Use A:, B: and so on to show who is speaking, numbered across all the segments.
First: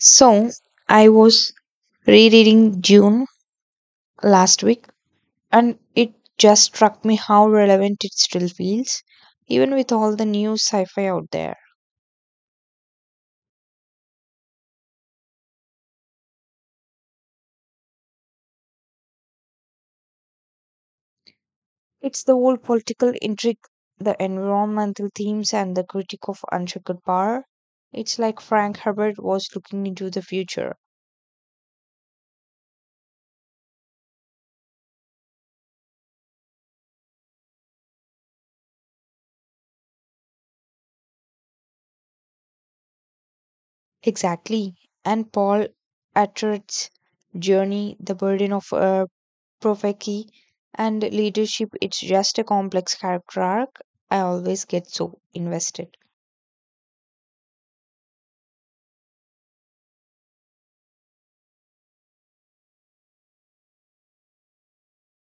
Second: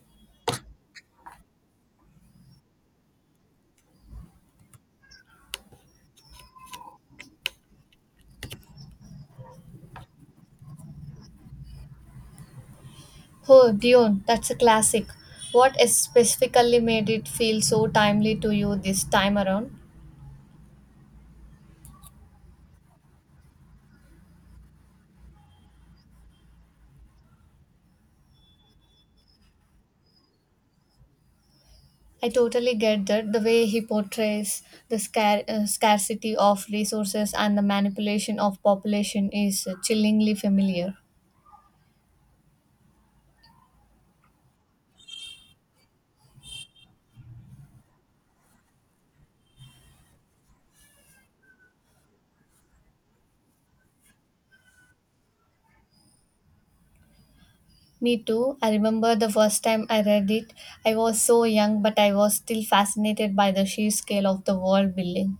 A: So I was rereading June last week, and it just struck me how relevant it still feels, even with all the new sci fi out there.
B: Oh, Dune, that's a classic. What specifically made it feel so timely to you this time around?
A: It's the whole political intrigue, the environmental themes, and the critique of unchecked power. It's like Frank Herbert was looking into the future.
B: I totally get that the way he portrays the scarcity of resources and the manipulation of population is chillingly familiar.
A: Exactly. And Paul Atreides' journey, the burden of Profeki and leadership, it's just a complex character arc. I always get so invested.
B: Me too. I remember the first time I read it. I was so young, but I was still fascinated by the sheer scale of the world building.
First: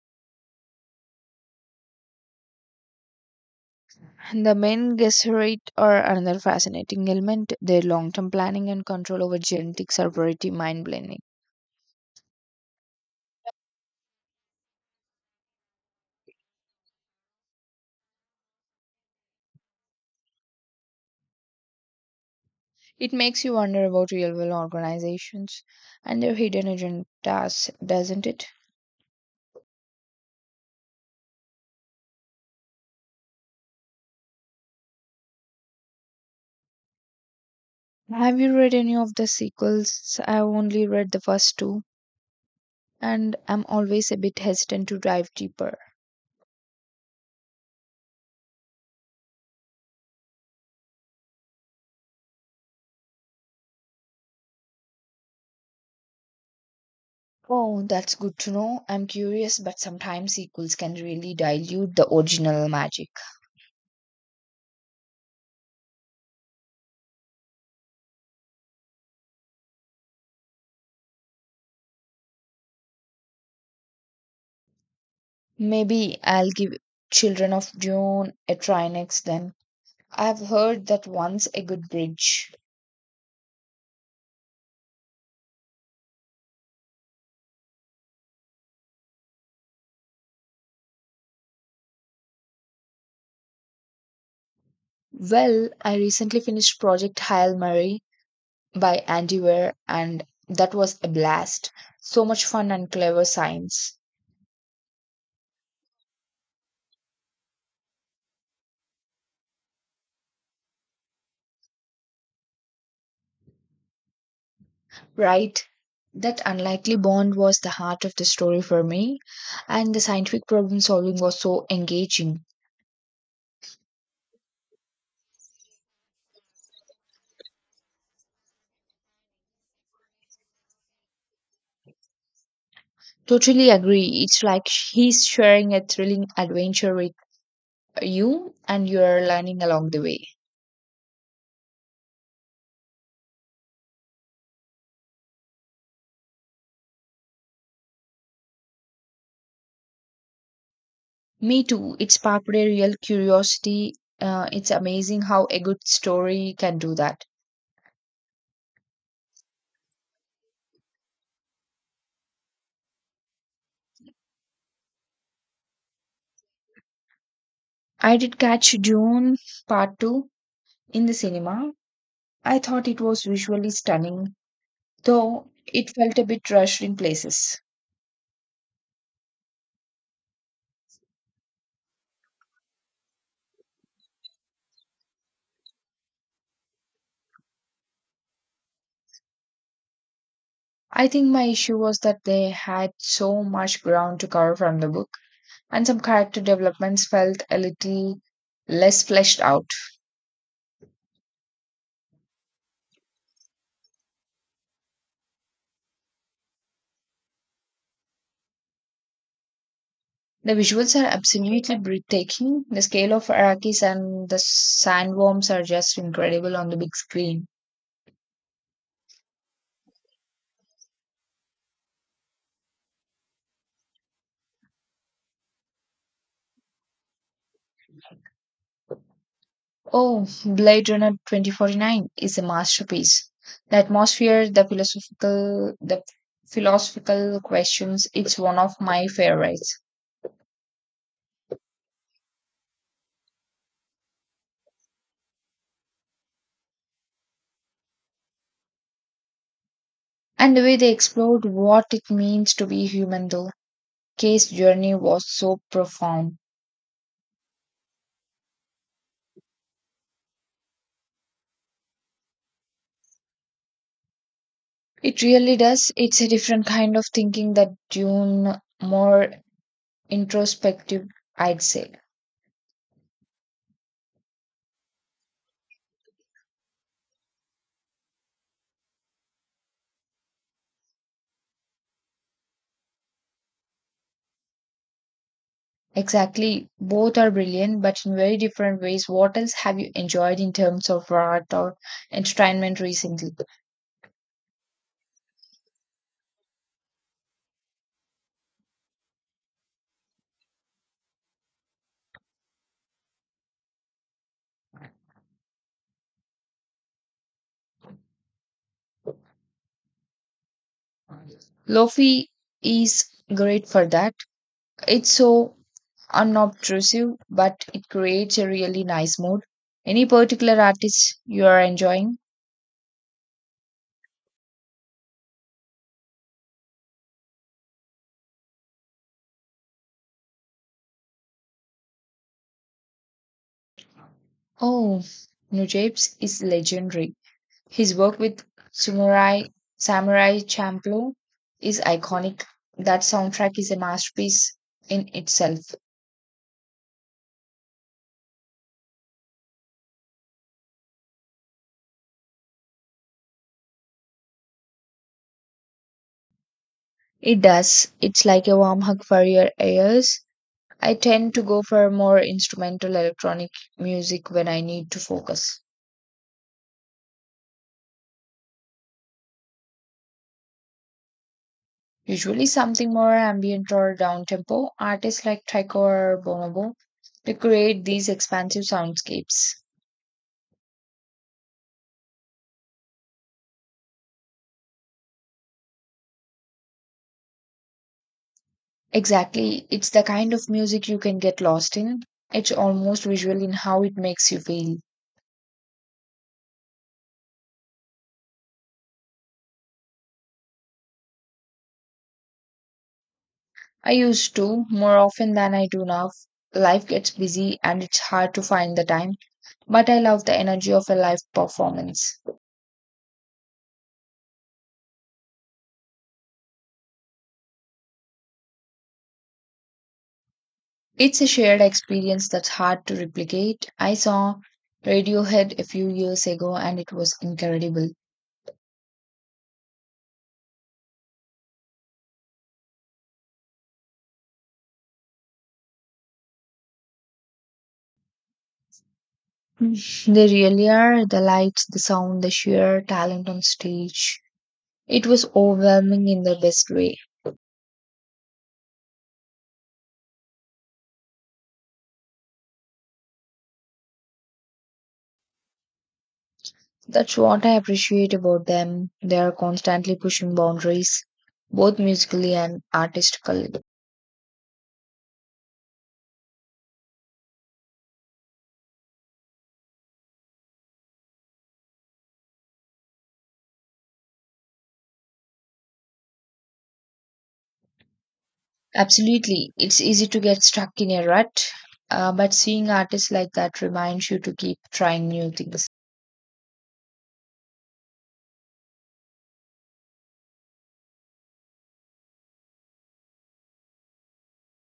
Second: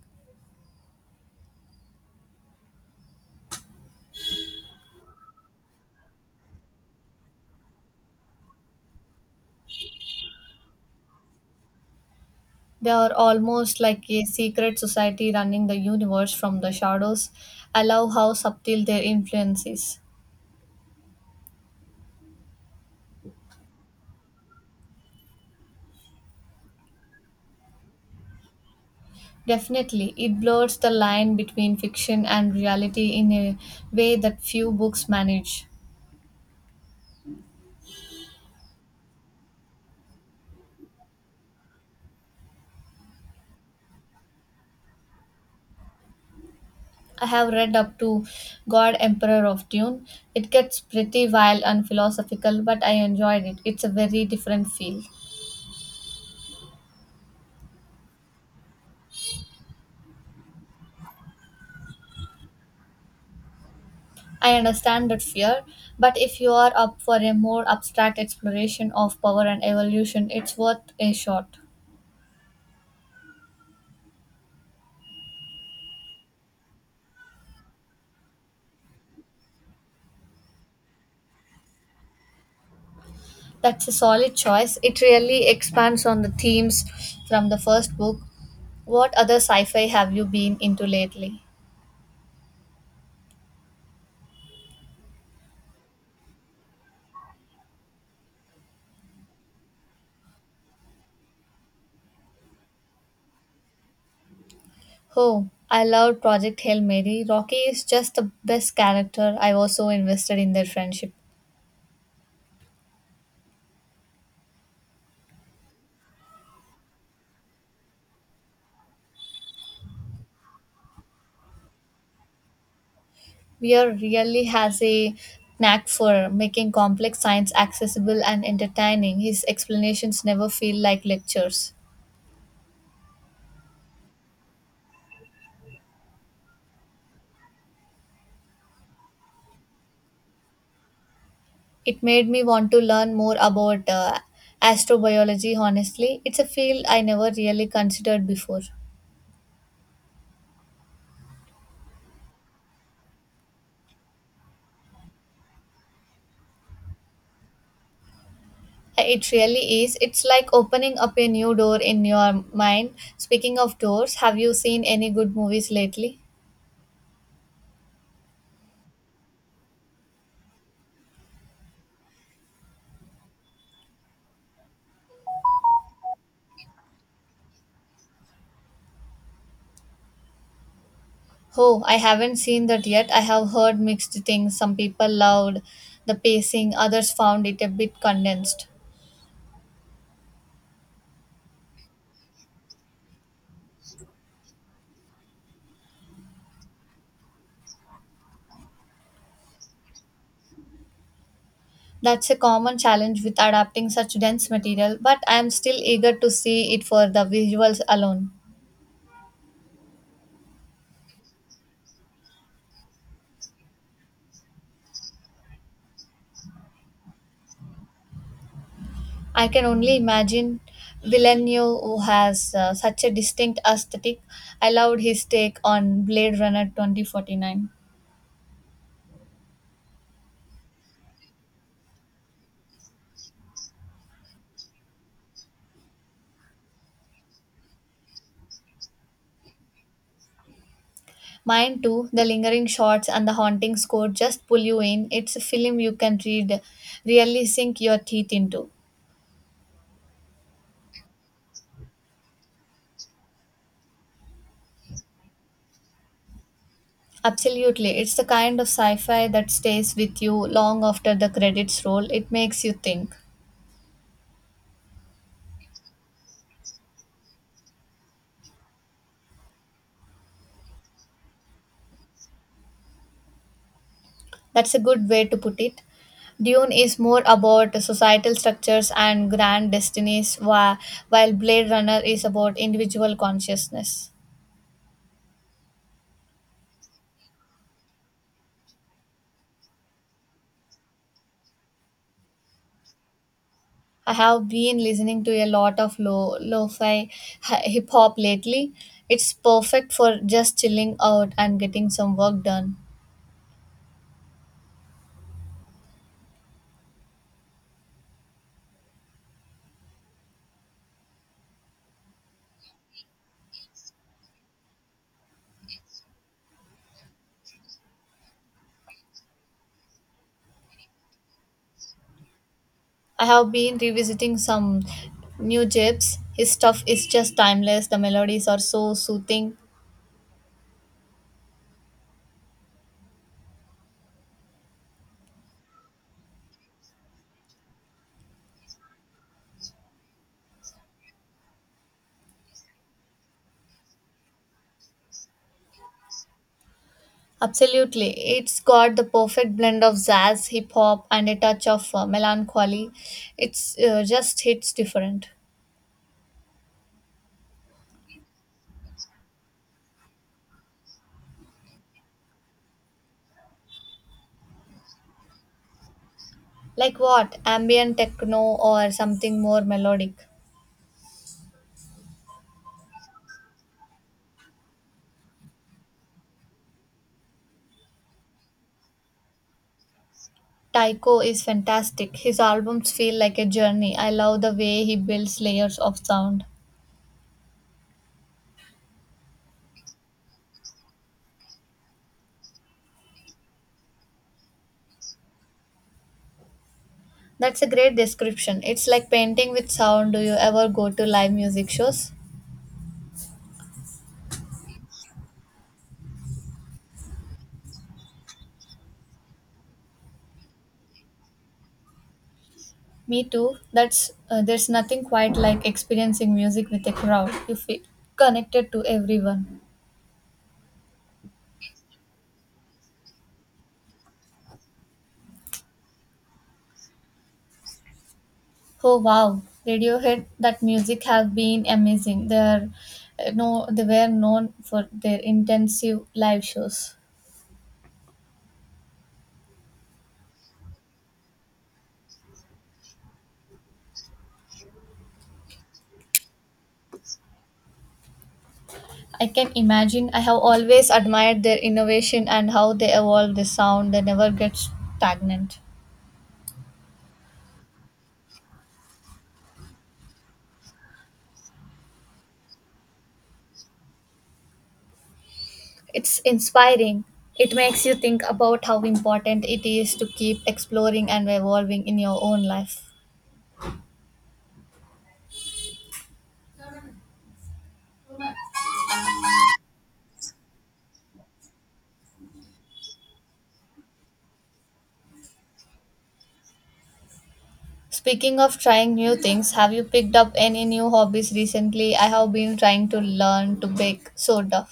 A: And The main Gesserit are another fascinating element. Their long term planning and control over genetics are pretty mind blowing.
B: They are almost like a secret society running the universe from the shadows. I love how subtle their influence is.
A: It makes you wonder about real world organizations and their hidden agendas, doesn't it?
B: Definitely, it blurs the line between fiction and reality in a way that few books manage.
A: Have you read any of the sequels? I only read the first two, and I'm always a bit hesitant to dive deeper.
B: I have read up to God Emperor of Dune. It gets pretty wild and philosophical, but I enjoyed it. It's a very different feel.
A: Oh, that's good to know. I'm curious, but sometimes sequels can really dilute the original magic.
B: I understand that fear, but if you are up for a more abstract exploration of power and evolution, it's worth a shot.
A: Maybe I'll give Children of Dune a try next then. I've heard that one's a good bridge.
B: That's a solid choice. It really expands on the themes from the first book. What other sci fi have you been into lately?
A: Well, I recently finished Project Hail Mary by Andy Weir, and that was a blast. So much fun and clever science.
B: Oh, I loved Project Hail Mary. Rocky is just the best character. I was so invested in their friendship.
A: Right. That unlikely bond was the heart of the story for me, and the scientific problem solving was so engaging.
B: Weir really has a knack for making complex science accessible and entertaining. His explanations never feel like lectures.
A: Totally agree. It's like he's sharing a thrilling adventure with you, and you're learning along the way.
B: It made me want to learn more about astrobiology, honestly. It's a field I never really considered before.
A: Me too. It sparked a real curiosity. It's amazing how a good story can do that.
B: It really is. It's like opening up a new door in your mind. Speaking of doors, have you seen any good movies lately?
A: I did catch June Part 2 in the cinema. I thought it was visually stunning, though it felt a bit rushed in places.
B: Oh, I haven't seen that yet. I have heard mixed things. Some people loved the pacing, others found it a bit condensed.
A: I think my issue was that they had so much ground to cover from the book, and some character developments felt a little less fleshed out.
B: That's a common challenge with adapting such dense material, but I am still eager to see it for the visuals alone.
A: The visuals are absolutely breathtaking. The scale of Arrakis and the sandworms are just incredible on the big screen.
B: I can only imagine Villeneuve, who has such a distinct aesthetic. I loved his take on Blade Runner 2049.
A: Oh, Blade Runner 2049 is a masterpiece. The atmosphere, the philosophical questions, it's one of my favorites.
B: Mine too, the lingering shots and the haunting score just pull you in. It's a film you can read, really sink your teeth into.
A: And the way they explored what it means to be human, though. Case journey was so profound.
B: Absolutely, it's the kind of sci fi that stays with you long after the credits roll. It makes you think.
A: It really does. It's a different kind of thinking that Dune, more introspective, I'd say.
B: That's a good way to put it. Dune is more about societal structures and grand destinies, while Blade Runner is about individual consciousness.
A: Exactly. Both are brilliant, but in very different ways. What else have you enjoyed in terms of art or entertainment recently?
B: I have been listening to a lot of lo-fi hip hop lately. It's perfect for just chilling out and getting some work done.
A: Lofi is great for that. It's so unobtrusive, but it creates a really nice mood. Any particular artist you are enjoying?
B: I have been revisiting some new gyps. His stuff is just timeless. The melodies are so soothing.
A: Oh, Nujabes is legendary. His work with Samurai Samurai Champloo is iconic. That soundtrack is a masterpiece in itself.
B: Absolutely. It's got the perfect blend of jazz, hip hop, and a touch of melancholy. It's just hits different.
A: It does. It's like a warm hug for your ears. I tend to go for more instrumental electronic music when I need to focus.
B: Like what? Ambient techno or something more melodic.
A: Usually something more ambient or down tempo. Artists like Tycho or Bonobo to create these expansive soundscapes.
B: Taiko is fantastic. His albums feel like a journey. I love the way he builds layers of sound.
A: Exactly. It's the kind of music you can get lost in. It's almost visual in how it makes you feel.
B: That's a great description. It's like painting with sound. Do you ever go to live music shows?
A: I used to, more often than I do now. Life gets busy and it's hard to find the time, but I love the energy of a live performance.
B: Me too. That's There's nothing quite like experiencing music with a crowd. You feel connected to everyone.
A: It's a shared experience that's hard to replicate. I saw Radiohead a few years ago and it was incredible.
B: Oh wow, Radiohead! That music have been amazing. They're no, They were known for their intensive live shows.
A: Mm. They really are the lights, the sound, the sheer talent on stage. It was overwhelming in the best way.
B: I can imagine. I have always admired their innovation and how they evolve the sound. They never get stagnant.
A: That's what I appreciate about them. They are constantly pushing boundaries, both musically and artistically.
B: It's inspiring. It makes you think about how important it is to keep exploring and evolving in your own life.
A: Absolutely. It's easy to get stuck in a rut, but seeing artists like that reminds you to keep trying new things.
B: Speaking of trying new things, have you picked up any new hobbies recently? I have been trying to learn to bake soda.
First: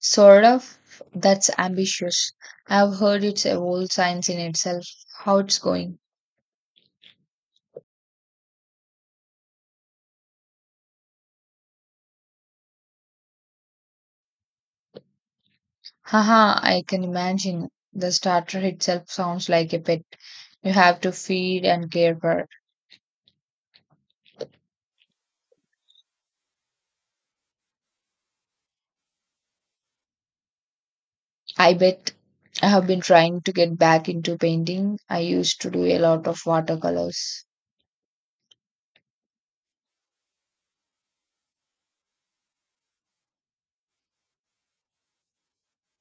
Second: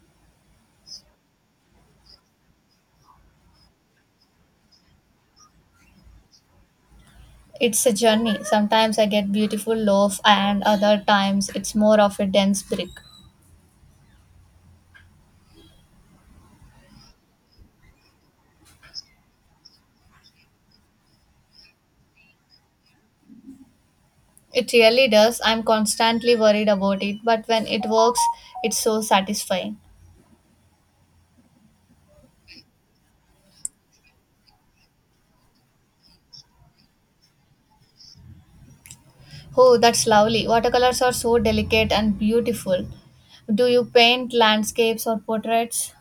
A: Sort of. That's ambitious. I've heard it's a whole science in itself. How it's going.
B: It's a journey. Sometimes I get beautiful loaf and other times it's more of a dense brick.
A: Haha, I can imagine. The starter itself sounds like a pet you have to feed and care for.
B: It really does. I'm constantly worried about it, but when it works, it's so satisfying.
A: I bet I have been trying to get back into painting. I used to do a lot of watercolors,
B: Oh, that's lovely. Watercolors are so delicate and beautiful. Do you paint landscapes or portraits?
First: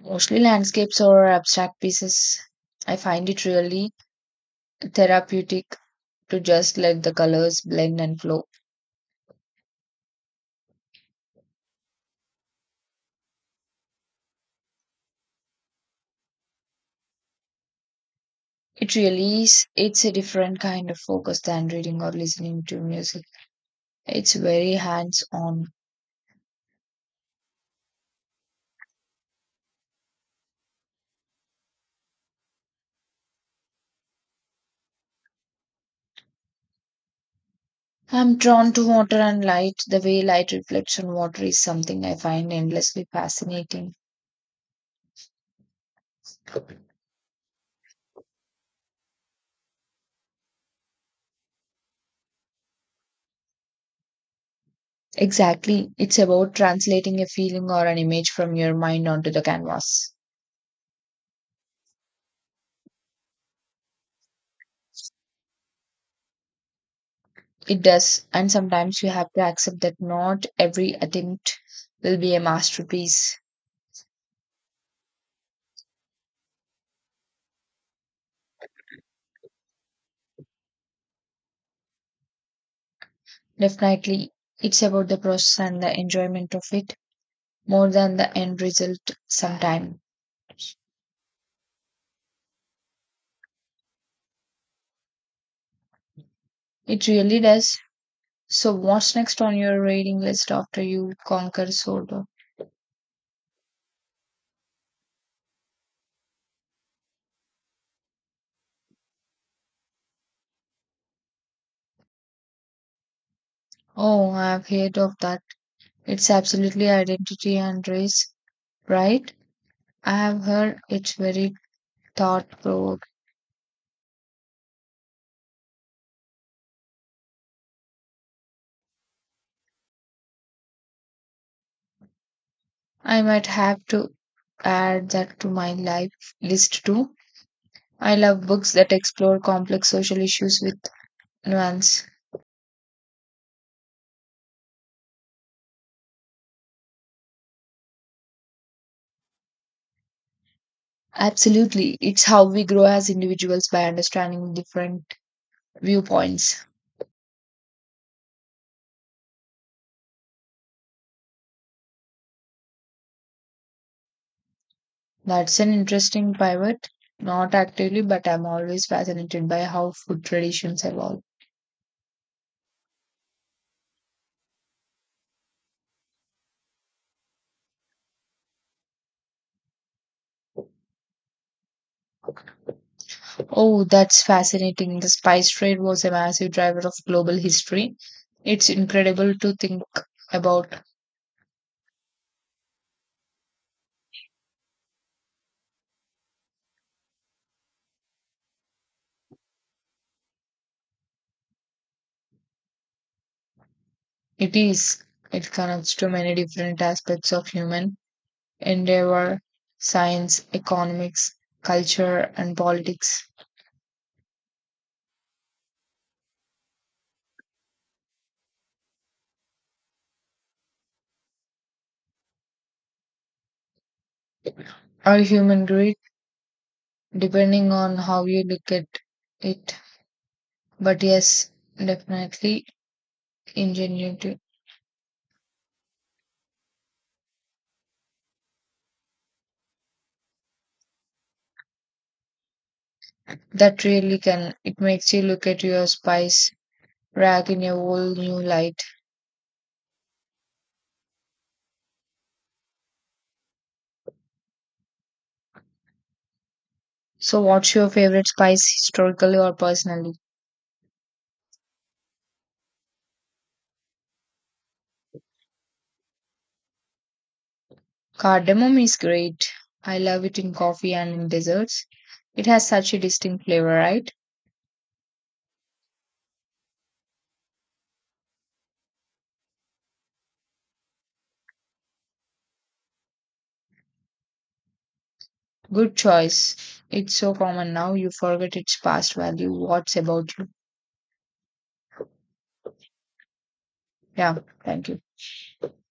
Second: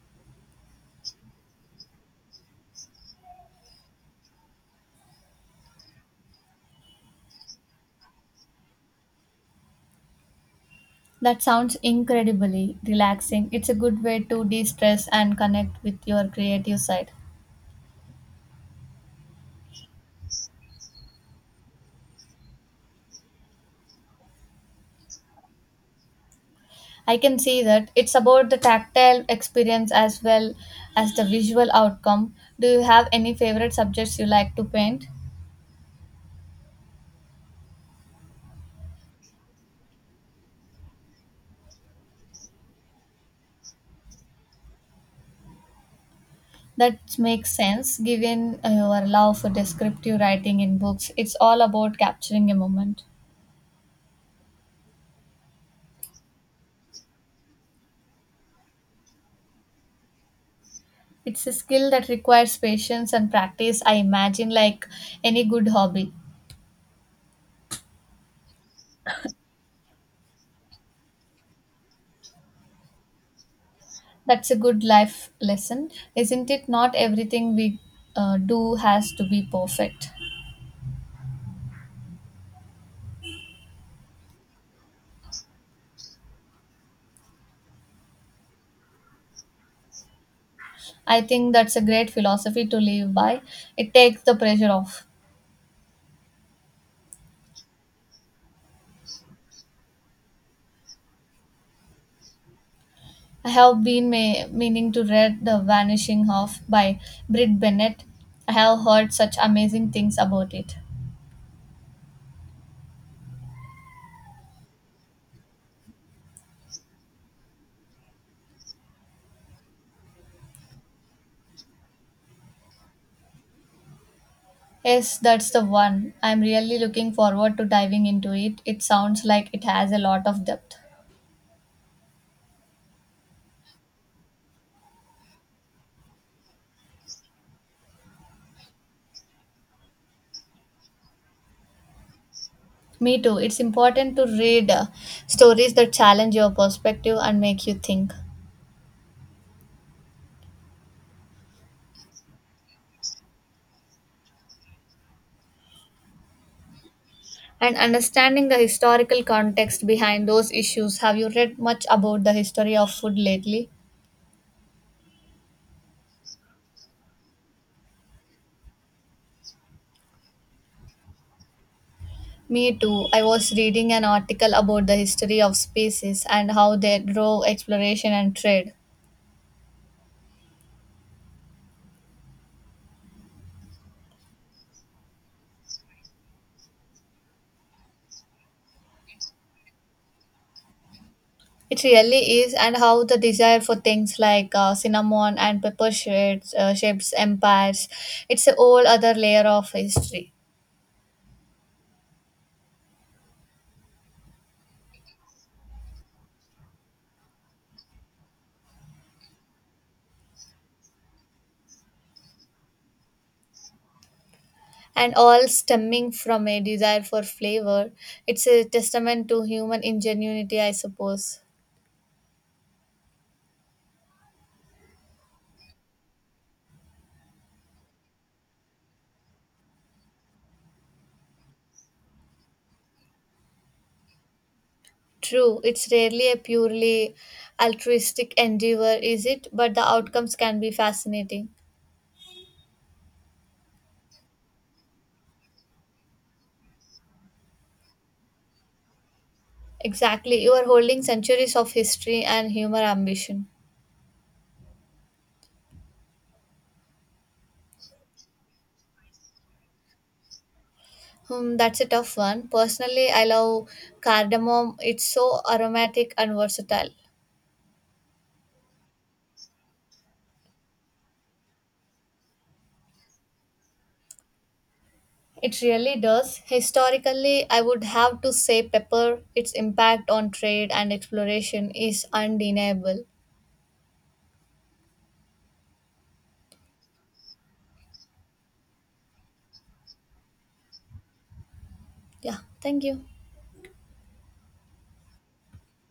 A: mostly landscapes or abstract pieces. I find it really therapeutic to just let the colors blend and flow.
B: That sounds incredibly relaxing. It's a good way to de stress and connect with your creative side.
A: It really is, it's a different kind of focus than reading or listening to music. It's very hands on.
B: I can see that it's about the tactile experience as well as the visual outcome. Do you have any favorite subjects you like to paint?
A: I'm drawn to water and light. The way light reflects on water is something I find endlessly fascinating.
B: That makes sense given your love for descriptive writing in books. It's all about capturing a moment.
A: Exactly. It's about translating a feeling or an image from your mind onto the canvas.
B: It's a skill that requires patience and practice, I imagine, like any good hobby.
A: It does, and sometimes you have to accept that not every attempt will be a masterpiece.
B: That's a good life lesson, isn't it? Not everything we do has to be perfect.
A: Definitely, it's about the process and the enjoyment of it more than the end result sometime.
B: I think that's a great philosophy to live by. It takes the pressure off.
A: It really does. So, what's next on your reading list after you conquer Solo?
B: I have been meaning to read The Vanishing Half by Britt Bennett. I have heard such amazing things about it.
A: Oh, I've heard of that. It's absolutely identity and race, right? I have heard it's very thought provoke.
B: Yes, that's the one. I'm really looking forward to diving into it. It sounds like it has a lot of depth.
A: I might have to add that to my life list too. I love books that explore complex social issues with nuance.
B: Me too. It's important to read stories that challenge your perspective and make you think.
A: Absolutely. It's how we grow as individuals by understanding different viewpoints.
B: And understanding the historical context behind those issues. Have you read much about the history of food lately?
A: That's an interesting pivot. Not actively, but I'm always fascinated by how food traditions evolve.
B: Me too. I was reading an article about the history of species and how they drove exploration and trade.
A: Oh, that's fascinating. The spice trade was a massive driver of global history. It's incredible to think about.
B: It really is, and how the desire for things like cinnamon and pepper shades, shapes empires. It's a whole other layer of history.
A: It is. It connects to many different aspects of human endeavor, science, economics, culture, and politics,
B: And all stemming from a desire for flavor. It's a testament to human ingenuity, I suppose.
A: or human greed, depending on how you look at it. But yes, definitely ingenuity.
B: True, it's rarely a purely altruistic endeavor, is it? But the outcomes can be fascinating.
A: That really can. It makes you look at your spice rack in a whole new light.
B: Exactly, you are holding centuries of history and human ambition.
A: So, what's your favorite spice, historically or personally?
B: Hmm, that's a tough one. Personally, I love cardamom. It's so aromatic and versatile.
A: Cardamom is great. I love it in coffee and in desserts. It has such a distinct flavor, right?
B: It really does. Historically, I would have to say pepper. Its impact on trade and exploration is undeniable.
A: Good choice. It's so common now, you forget its past value. What's about you?
B: Yeah, thank you.
A: Yeah, thank you.